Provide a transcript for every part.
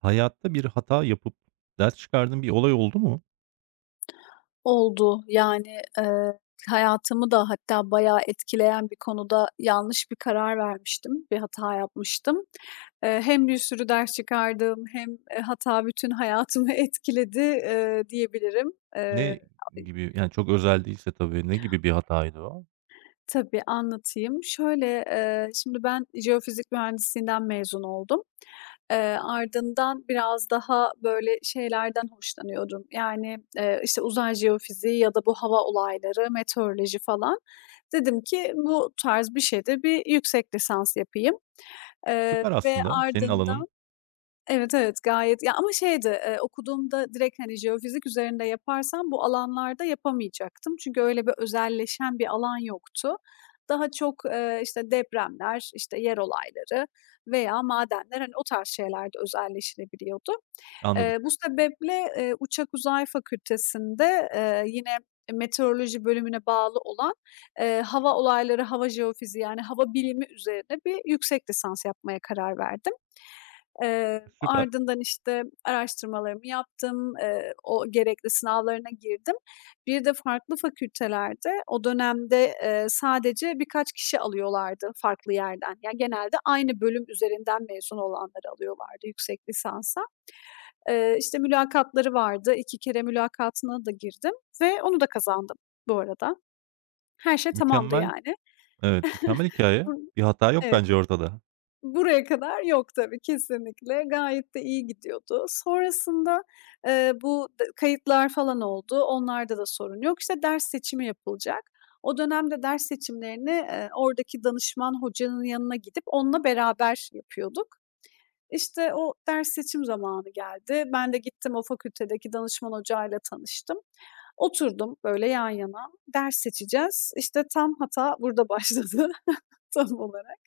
Hayatta bir hata yapıp ders çıkardığın bir olay oldu mu? Oldu. Yani, hayatımı da hatta bayağı etkileyen bir konuda yanlış bir karar vermiştim, bir hata yapmıştım. Hem bir sürü ders çıkardım hem, hata bütün hayatımı etkiledi, diyebilirim. Ne gibi, yani, çok özel değilse tabii, ne gibi bir hataydı o? Tabii, anlatayım. Şöyle, şimdi ben jeofizik mühendisliğinden mezun oldum. Eee, ardından biraz daha böyle şeylerden hoşlanıyordum. Yani, işte, uzay jeofiziği ya da bu hava olayları, meteoroloji falan. Dedim ki bu tarz bir şeyde bir yüksek lisans yapayım, Süper ve aslında, senin ardından. alanın. Evet, evet, gayet. Ya, ama şeydi, okuduğumda direkt, hani, jeofizik üzerinde yaparsam bu alanlarda yapamayacaktım. Çünkü öyle bir özelleşen bir alan yoktu. Daha çok, işte, depremler, işte, yer olayları veya madenler, hani, o tarz şeylerde özelleşilebiliyordu. Anladım. Bu sebeple, Uçak Uzay Fakültesi'nde, yine meteoroloji bölümüne bağlı olan, hava olayları, hava jeofiziği yani hava bilimi üzerine bir yüksek lisans yapmaya karar verdim. Süper, Ardından, işte, araştırmalarımı yaptım, o gerekli sınavlarına girdim. Bir de farklı fakültelerde o dönemde, sadece birkaç kişi alıyorlardı farklı yerden. Yani genelde aynı bölüm üzerinden mezun olanları alıyorlardı yüksek lisansa. İşte mülakatları vardı. 2 kere mülakatına da girdim ve onu da kazandım bu arada. Her şey tamamdı mükemmel, yani. evet, mükemmel hikaye. Bur Bir hata yok Evet, bence ortada. buraya kadar yok tabii kesinlikle. Gayet de iyi gidiyordu. Sonrasında, bu kayıtlar falan oldu. Onlarda da sorun yok. İşte ders seçimi yapılacak. O dönemde ders seçimlerini, oradaki danışman hocanın yanına gidip onunla beraber yapıyorduk. İşte, o ders seçim zamanı geldi. Ben de gittim o fakültedeki danışman hocayla tanıştım. Oturdum böyle yan yana, ders seçeceğiz. İşte, tam hata burada başladı tam olarak.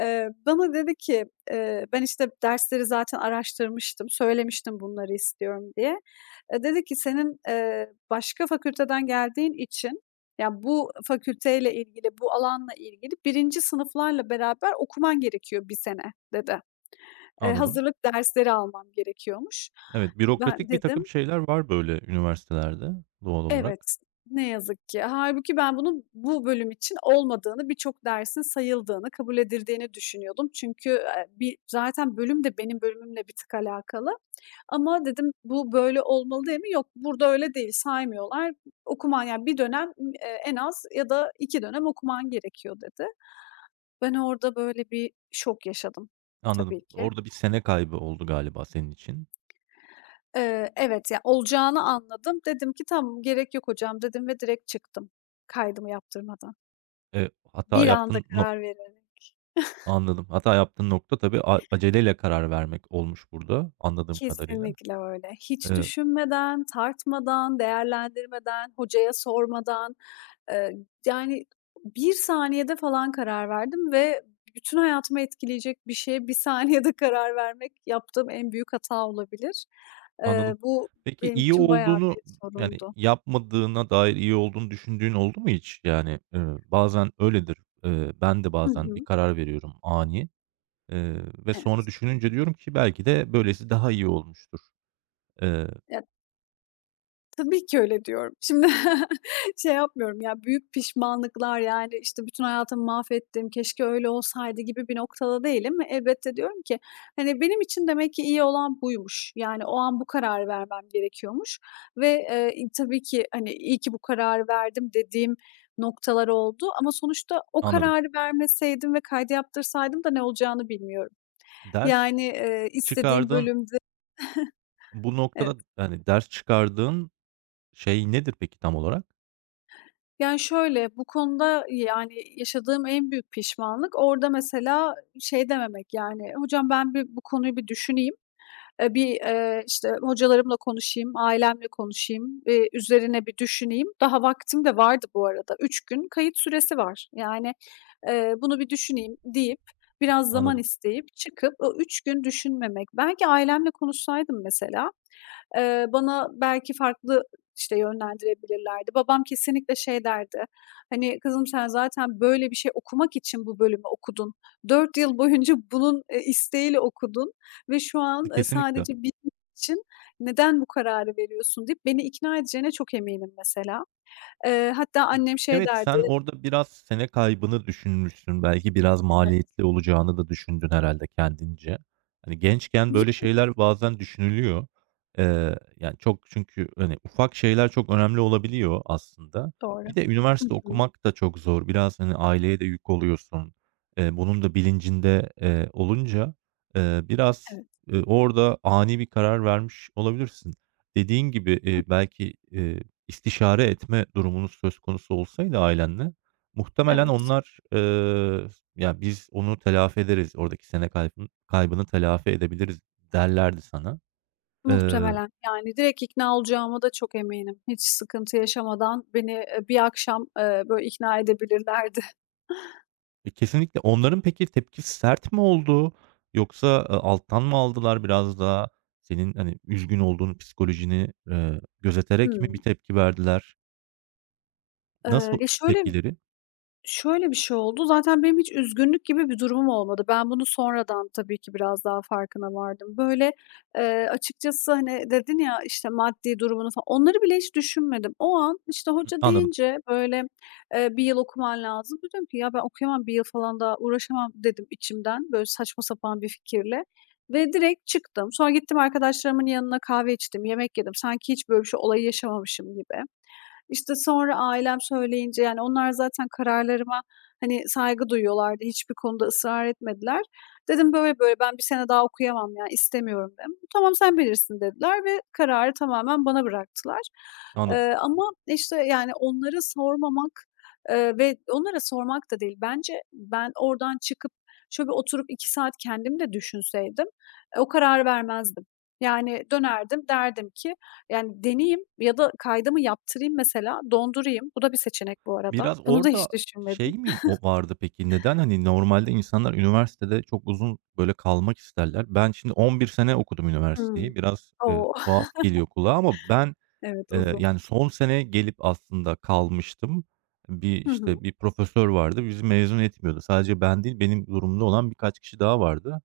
Bana dedi ki, ben, işte, dersleri zaten araştırmıştım, söylemiştim bunları istiyorum diye. Dedi ki senin, başka fakülteden geldiğin için, yani bu fakülteyle ilgili, bu alanla ilgili birinci sınıflarla beraber okuman gerekiyor bir sene dedi. Anladım. Hazırlık dersleri almam gerekiyormuş. Evet, Ben bürokratik bir dedim, takım şeyler var böyle üniversitelerde doğal olarak. evet, ne yazık ki. Hâlbuki ben bunun bu bölüm için olmadığını, birçok dersin sayıldığını, kabul edildiğini düşünüyordum. Çünkü, bir zaten bölüm de benim bölümümle bir tık alakalı ama dedim, "Bu böyle olmalı değil mi?" Yok, burada öyle değil, saymıyorlar. Okuman yani bir dönem, en az ya da 2 dönem okuman gerekiyor dedi. Ben orada böyle bir şok yaşadım Anladım. tabii ki. Orada bir sene kaybı oldu galiba senin için. Evet, ya, olacağını anladım. Dedim ki "Tamam, gerek yok hocam." dedim ve direkt çıktım kaydımı yaptırmadan. Hata Bir anda yaptın no karar vererek. anladım. Hata yaptığın nokta tabii aceleyle karar vermek olmuş burada anladığım kadarıyla. Kesinlikle öyle. Hiç Eee düşünmeden, tartmadan, değerlendirmeden, hocaya sormadan, eee, yani bir saniyede falan karar verdim ve bütün hayatımı etkileyecek bir şeye bir saniyede karar vermek yaptığım en büyük hata olabilir. Anladım. Bu Peki benim iyi için bayağı olduğunu, bir yani, sorundu. yapmadığına dair iyi olduğunu düşündüğün oldu mu hiç? Yani, bazen öyledir. Ben de Hı bazen bir hı. karar veriyorum ani, ve sonra Evet. düşününce diyorum ki belki de böylesi daha iyi olmuştur. Eee, Ya, tabii ki öyle diyorum. Şimdi şey yapmıyorum ya, büyük pişmanlıklar, yani, işte, bütün hayatımı mahvettim, keşke öyle olsaydı gibi bir noktada değilim ve elbette diyorum ki, hani, benim için demek ki iyi olan buymuş. Yani, o an bu kararı vermem gerekiyormuş ve, tabii ki, hani, iyi ki bu kararı verdim dediğim noktalar oldu ama sonuçta o anladım. kararı vermeseydim ve kaydı yaptırsaydım da ne olacağını bilmiyorum. Ders Yani, istediğim çıkardığın bölümde. bu noktada, Evet. yani ders çıkardığın şey nedir peki tam olarak? Yani, şöyle, bu konuda, yani, yaşadığım en büyük pişmanlık orada mesela şey dememek, yani, "Hocam, ben bir bu konuyu bir düşüneyim, bir, işte, hocalarımla konuşayım, ailemle konuşayım, üzerine bir düşüneyim." Daha vaktim de vardı bu arada. 3 gün kayıt süresi var. Yani, "Bunu bir düşüneyim." deyip, biraz zaman Anladım. isteyip, çıkıp o 3 gün düşünmemek. Belki ailemle konuşsaydım mesela. Bana belki farklı, işte, yönlendirebilirlerdi. Babam kesinlikle şey derdi, hani, "Kızım sen zaten böyle bir şey okumak için bu bölümü okudun. 4 yıl boyunca bunun, isteğiyle okudun ve şu an, E, kesinlikle. sadece bilmek için neden bu kararı veriyorsun?" deyip beni ikna edeceğine çok eminim mesela. Hatta annem şey Evet, derdi, sen orada biraz sene kaybını düşünmüşsün. Belki biraz evet. maliyetli olacağını da düşündün herhalde kendince. Hani, gençken böyle şeyler bazen düşünülüyor. Yani, çok çünkü, hani, ufak şeyler çok önemli olabiliyor aslında. Doğru. Bir de Hı üniversite hı. okumak da çok zor. Biraz, hani, aileye de yük oluyorsun. Bunun da bilincinde olunca, eee, biraz, Evet, orada ani bir karar vermiş olabilirsin. Dediğin gibi, belki, İstişare etme durumunuz söz konusu olsaydı ailenle, muhtemelen evet. onlar, "Ya, biz onu telafi ederiz, oradaki sene kaybını telafi edebiliriz." derlerdi sana. Eee, Muhtemelen. Yani, direkt ikna olacağıma da çok eminim. Hiç sıkıntı yaşamadan beni, bir akşam, böyle ikna edebilirlerdi. kesinlikle onların peki tepkisi sert mi oldu yoksa, alttan mı aldılar biraz daha? Senin, hani, üzgün olduğun psikolojini, gözeterek mi bir Hımm. tepki verdiler? Eee, Nasıl ya şöyle tepkileri? Şöyle bir şey oldu, zaten benim hiç üzgünlük gibi bir durumum olmadı. Ben bunu sonradan tabii ki biraz daha farkına vardım. Böyle, açıkçası, hani, dedin ya, işte, maddi durumunu falan, onları bile hiç düşünmedim. O an, işte, Hı, hoca anladım, deyince, böyle, 1 yıl okuman lazım. Dedim ki, "Ya, ben okuyamam bir yıl falan daha uğraşamam." dedim içimden, böyle saçma sapan bir fikirle ve direkt çıktım. Sonra gittim arkadaşlarımın yanına kahve içtim, yemek yedim. Sanki hiç böyle bir şey, olayı yaşamamışım gibi. İşte, sonra ailem söyleyince, yani, onlar zaten kararlarıma, hani, saygı duyuyorlardı. Hiçbir konuda ısrar etmediler. Dedim, "Böyle böyle ben bir sene daha okuyamam ya, istemiyorum." dedim. "Tamam, sen bilirsin." dediler ve kararı tamamen bana bıraktılar. anladım. Ama, işte, yani, onlara sormamak, ve onlara sormak da değil, bence ben oradan çıkıp şöyle bir oturup 2 saat kendim de düşünseydim, o kararı vermezdim. Yani, dönerdim derdim ki yani, deneyeyim ya da kaydımı yaptırayım mesela, dondurayım. Bu da bir seçenek bu arada. Biraz Bunu da orada hiç şey düşünmedim. mi o vardı peki? Neden, hani, normalde insanlar üniversitede çok uzun, böyle, kalmak isterler. Ben şimdi 11 sene okudum üniversiteyi. Hımm. Biraz, O! tuhaf geliyor kulağa ama ben Evet, uzun. yani, son sene gelip aslında kalmıştım. Bir, Hı hı, işte, bir profesör vardı, bizi mezun etmiyordu. Sadece ben değil, benim durumda olan birkaç kişi daha vardı.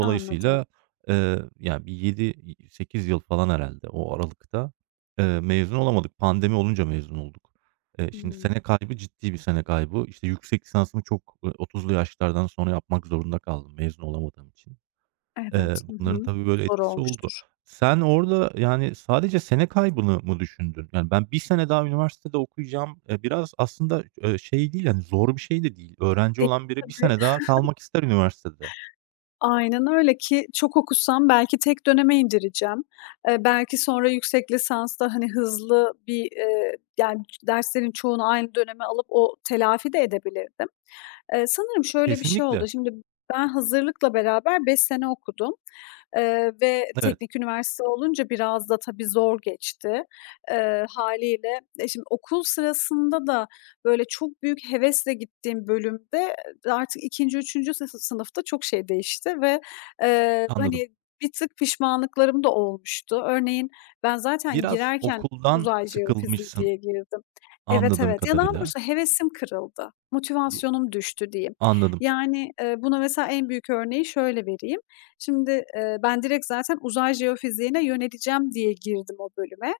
anladım. Yani, bir 7, 8 yıl falan herhalde o aralıkta, mezun olamadık. Pandemi olunca mezun olduk. Şimdi Hımm. sene kaybı ciddi bir sene kaybı. İşte, yüksek lisansımı çok, 30'lu yaşlardan sonra yapmak zorunda kaldım mezun olamadığım için. Eee, Evet. Hı bunların hı. tabii böyle Zor etkisi oldu. olmuştur. Sen orada, yani, sadece sene kaybını mı düşündün? Yani, ben bir sene daha üniversitede okuyacağım, biraz aslında, şey değil, yani zor bir şey de değil. Öğrenci Değil olan biri bir tabii. sene daha kalmak ister üniversitede. Aynen öyle ki çok okusam belki tek döneme indireceğim. Belki sonra yüksek lisansta, hani, hızlı bir, yani, derslerin çoğunu aynı döneme alıp o telafi de edebilirdim. Sanırım şöyle bir şey Kesinlikle. oldu. Şimdi ben hazırlıkla beraber 5 sene okudum. Ve Evet, teknik üniversite olunca biraz da tabii zor geçti, hâliyle. E, şimdi okul sırasında da böyle çok büyük hevesle gittiğim bölümde e, artık ikinci üçüncü sınıfta çok şey değişti ve, anladım. hani, bir tık pişmanlıklarım da olmuştu. Örneğin ben zaten Biraz girerken okuldan uzay jeofiziği sıkılmışsın diye girdim. Evet, anladığım evet. Ya, daha kadarıyla. doğrusu hevesim kırıldı, Y motivasyonum düştü diyeyim. anladım. Yani, buna mesela en büyük örneği şöyle vereyim. Şimdi, ben direkt zaten uzay jeofiziğine yöneleceğim diye girdim o bölüme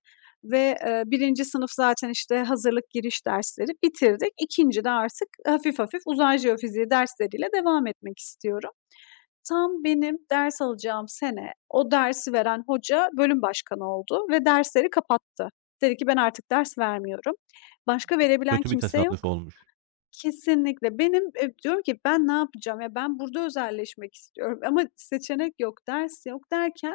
ve, 1. sınıf zaten, işte, hazırlık giriş dersleri bitirdik. İkinci de artık hafif hafif uzay jeofiziği dersleriyle devam etmek istiyorum. Tam benim ders alacağım sene o dersi veren hoca bölüm başkanı oldu ve dersleri kapattı. Dedi ki, "Ben artık ders vermiyorum." Başka verebilen Kötü bir kimse yok. tesadüf olmuş. Kesinlikle. Benim, diyorum ki ben ne yapacağım? Ya, ben burada özelleşmek istiyorum ama seçenek yok, ders yok derken,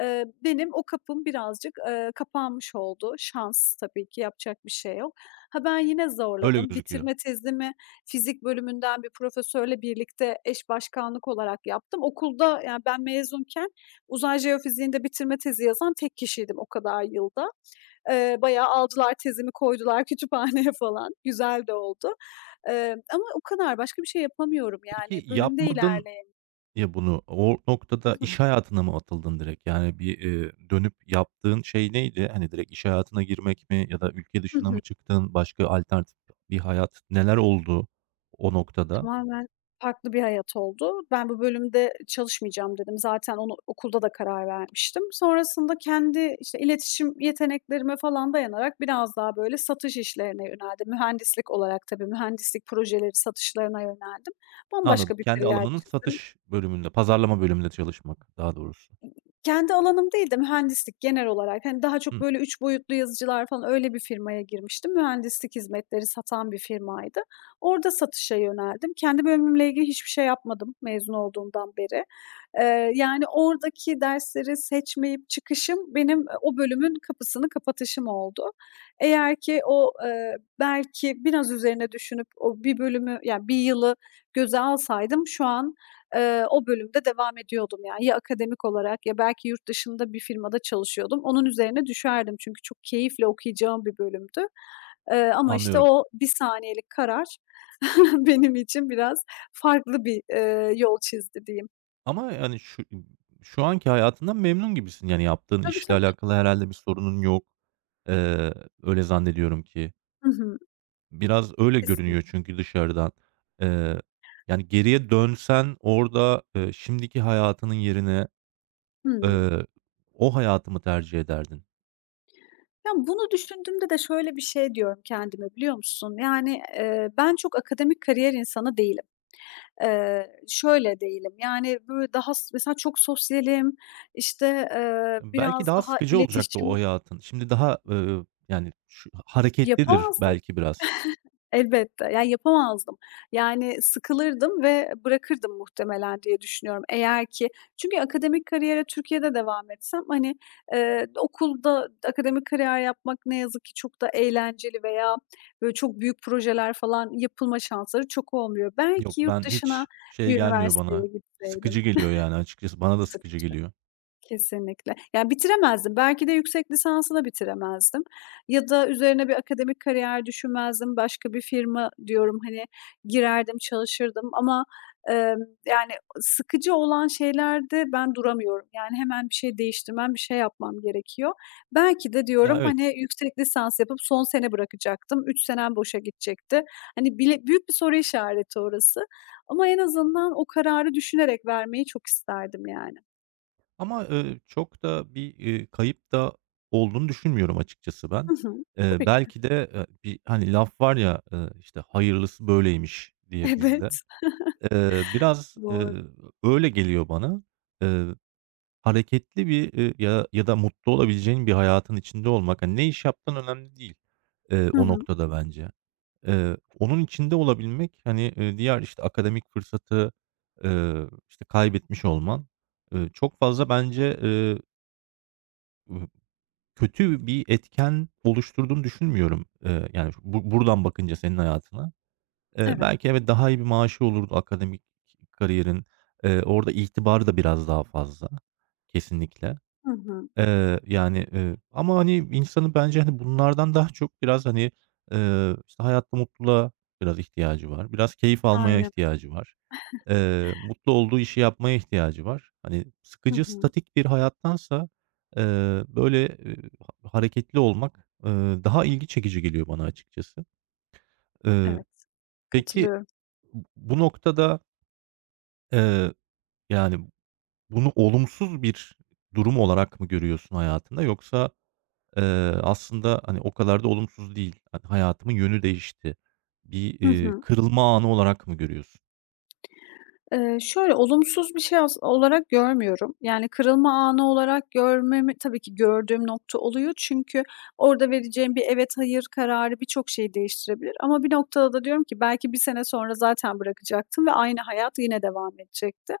benim o kapım birazcık, kapanmış oldu. Şans tabii ki yapacak bir şey yok. Ha, ben yine Öyle zorladım. gözüküyor. Bitirme tezimi fizik bölümünden bir profesörle birlikte eş başkanlık olarak yaptım. Okulda, yani, ben mezunken uzay jeofiziğinde bitirme tezi yazan tek kişiydim o kadar yılda. Bayağı aldılar tezimi koydular kütüphaneye falan. Güzel de oldu. Ama o kadar, başka bir şey yapamıyorum yani. Peki Bölümde yapmadın. ilerleyemiyorum. Ya, bunu o Hı noktada hı. iş hayatına mı atıldın direkt? Yani, bir, dönüp yaptığın şey neydi? Hani, direkt iş hayatına girmek mi ya da ülke Hı dışına hı. mı çıktın? Başka alternatif bir hayat neler oldu o noktada? Tamamen farklı bir hayat oldu. Ben bu bölümde çalışmayacağım dedim. Zaten onu okulda da karar vermiştim. Sonrasında kendi, işte, iletişim yeteneklerime falan dayanarak biraz daha böyle satış işlerine yöneldim. Mühendislik olarak tabii, mühendislik projeleri satışlarına yöneldim. Anladım. Bambaşka bir Kendi kariyer alanının çizdim. satış bölümünde, pazarlama bölümünde çalışmak daha doğrusu. Kendi alanım değil de mühendislik genel olarak. Hani, daha çok Hımm, böyle 3 boyutlu yazıcılar falan öyle bir firmaya girmiştim. Mühendislik hizmetleri satan bir firmaydı. Orada satışa yöneldim. Kendi bölümümle ilgili hiçbir şey yapmadım mezun olduğumdan beri. Yani, oradaki dersleri seçmeyip çıkışım benim, o bölümün kapısını kapatışım oldu. Eğer ki o, belki biraz üzerine düşünüp o bir bölümü, yani bir yılı göze alsaydım şu an. O bölümde devam ediyordum yani. Ya akademik olarak ya belki yurt dışında bir firmada çalışıyordum. Onun üzerine düşerdim çünkü çok keyifle okuyacağım bir bölümdü. Ama işte anlıyorum o bir saniyelik karar benim için biraz farklı bir, yol çizdi diyeyim. ama, yani, şu anki hayatından memnun gibisin. Yani, yaptığın Tabii, işle tabii. alakalı herhalde bir sorunun yok. Eee, öyle zannediyorum ki. Hı hı. Biraz öyle görünüyor Kesinlikle. çünkü dışarıdan. Eee, Yani geriye dönsen orada, şimdiki hayatının yerine, Hımm. eee, o hayatı mı tercih ederdin? Ya, bunu düşündüğümde de şöyle bir şey diyorum kendime biliyor musun? Yani, ben çok akademik kariyer insanı değilim. Şöyle değilim, yani, böyle, daha mesela çok sosyalim, işte, Belki biraz daha daha sıkıcı olacaktı o iletişim. hayatın. Şimdi daha, yani şu hareketlidir Yapamazdım belki biraz. elbette, yani, yapamazdım. Yani, sıkılırdım ve bırakırdım muhtemelen diye düşünüyorum eğer ki. Çünkü akademik kariyere Türkiye'de devam etsem, hani, okulda akademik kariyer yapmak ne yazık ki çok da eğlenceli veya, böyle, çok büyük projeler falan yapılma şansları çok olmuyor. Yok, Belki ben yurt dışına hiç şey bir gelmiyor bana, üniversiteye gitseydim. sıkıcı geliyor yani açıkçası. Bana da sıkıcı Sıkıcı. geliyor. Kesinlikle. Yani bitiremezdim. Belki de yüksek lisansı da bitiremezdim ya da üzerine bir akademik kariyer düşünmezdim. Başka bir firma diyorum, hani, girerdim, çalışırdım ama, emm, yani, sıkıcı olan şeylerde ben duramıyorum. Yani, hemen bir şey değiştirmem, bir şey yapmam gerekiyor. Belki de Ya, diyorum, evet. hani, yüksek lisans yapıp son sene bırakacaktım. 3 senem boşa gidecekti. Hani, bile büyük bir soru işareti orası ama en azından o kararı düşünerek vermeyi çok isterdim yani. Ama, çok da bir, kayıp da olduğunu düşünmüyorum açıkçası ben. Hı hı. Eee, Tabii ki. belki de, bir, hani, laf var ya, işte, "Hayırlısı böyleymiş." diye bizde. Evet, Eee, biraz, eee, doğru. öyle geliyor bana. Eee, hareketli bir, ya ya da mutlu olabileceğin bir hayatın içinde olmak, hani, ne iş yaptığın önemli değil, Hı o hı. noktada bence. Onun içinde olabilmek, hani, diğer, işte, akademik fırsatı, işte, kaybetmiş olman, çok fazla bence, Iıı, kötü bir etken oluşturduğunu düşünmüyorum. Yani, bu buradan bakınca senin hayatına. Eee, Evet. belki evet, daha iyi bir maaşı olurdu akademik kariyerin. Orada itibarı da biraz daha fazla kesinlikle. Hı hı. Ama, hani, insanın bence, hani, bunlardan daha çok biraz, hani, işte, hayatta mutluluğa biraz ihtiyacı var. Biraz keyif almaya Aynen. ihtiyacı var. Mutlu olduğu işi yapmaya ihtiyacı var. Hani, Hı sıkıcı, hı. statik bir hayattansa, böyle, hareketli olmak, daha ilgi çekici geliyor bana açıkçası. Eee, Evet, peki, katılıyorum. bu noktada, eee, yani, bunu olumsuz bir durum olarak mı görüyorsun hayatında yoksa, eee, aslında, hani, o kadar da olumsuz değil, hani, hayatımın yönü değişti, bir, Hı hı. kırılma anı olarak mı görüyorsun? Şöyle, olumsuz bir şey olarak görmüyorum. Yani kırılma anı olarak görmemi tabii ki gördüğüm nokta oluyor. Çünkü orada vereceğim bir evet, hayır kararı birçok şeyi değiştirebilir ama bir noktada da diyorum ki belki bir sene sonra zaten bırakacaktım ve aynı hayat yine devam edecekti.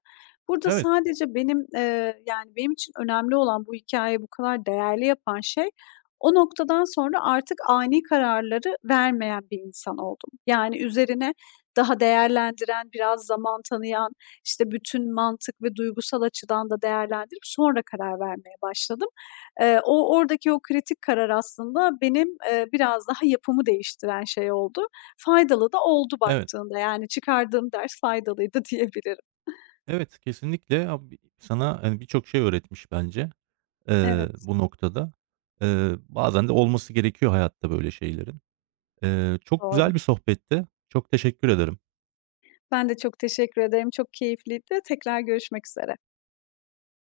Burada Evet, sadece benim, yani, benim için önemli olan bu hikayeyi bu kadar değerli yapan şey, o noktadan sonra artık ani kararları vermeyen bir insan oldum. Yani, üzerine daha değerlendiren, biraz zaman tanıyan, işte, bütün mantık ve duygusal açıdan da değerlendirip sonra karar vermeye başladım. O oradaki o kritik karar aslında benim, biraz daha yapımı değiştiren şey oldu. Faydalı da oldu evet. baktığında, yani, çıkardığım ders faydalıydı diyebilirim. Evet, kesinlikle. Abi, sana, hani, birçok şey öğretmiş bence, Evet, bu noktada. Bazen de olması gerekiyor hayatta böyle şeylerin. Çok doğru. güzel bir sohbetti. Çok teşekkür ederim. Ben de çok teşekkür ederim. Çok keyifliydi. Tekrar görüşmek üzere.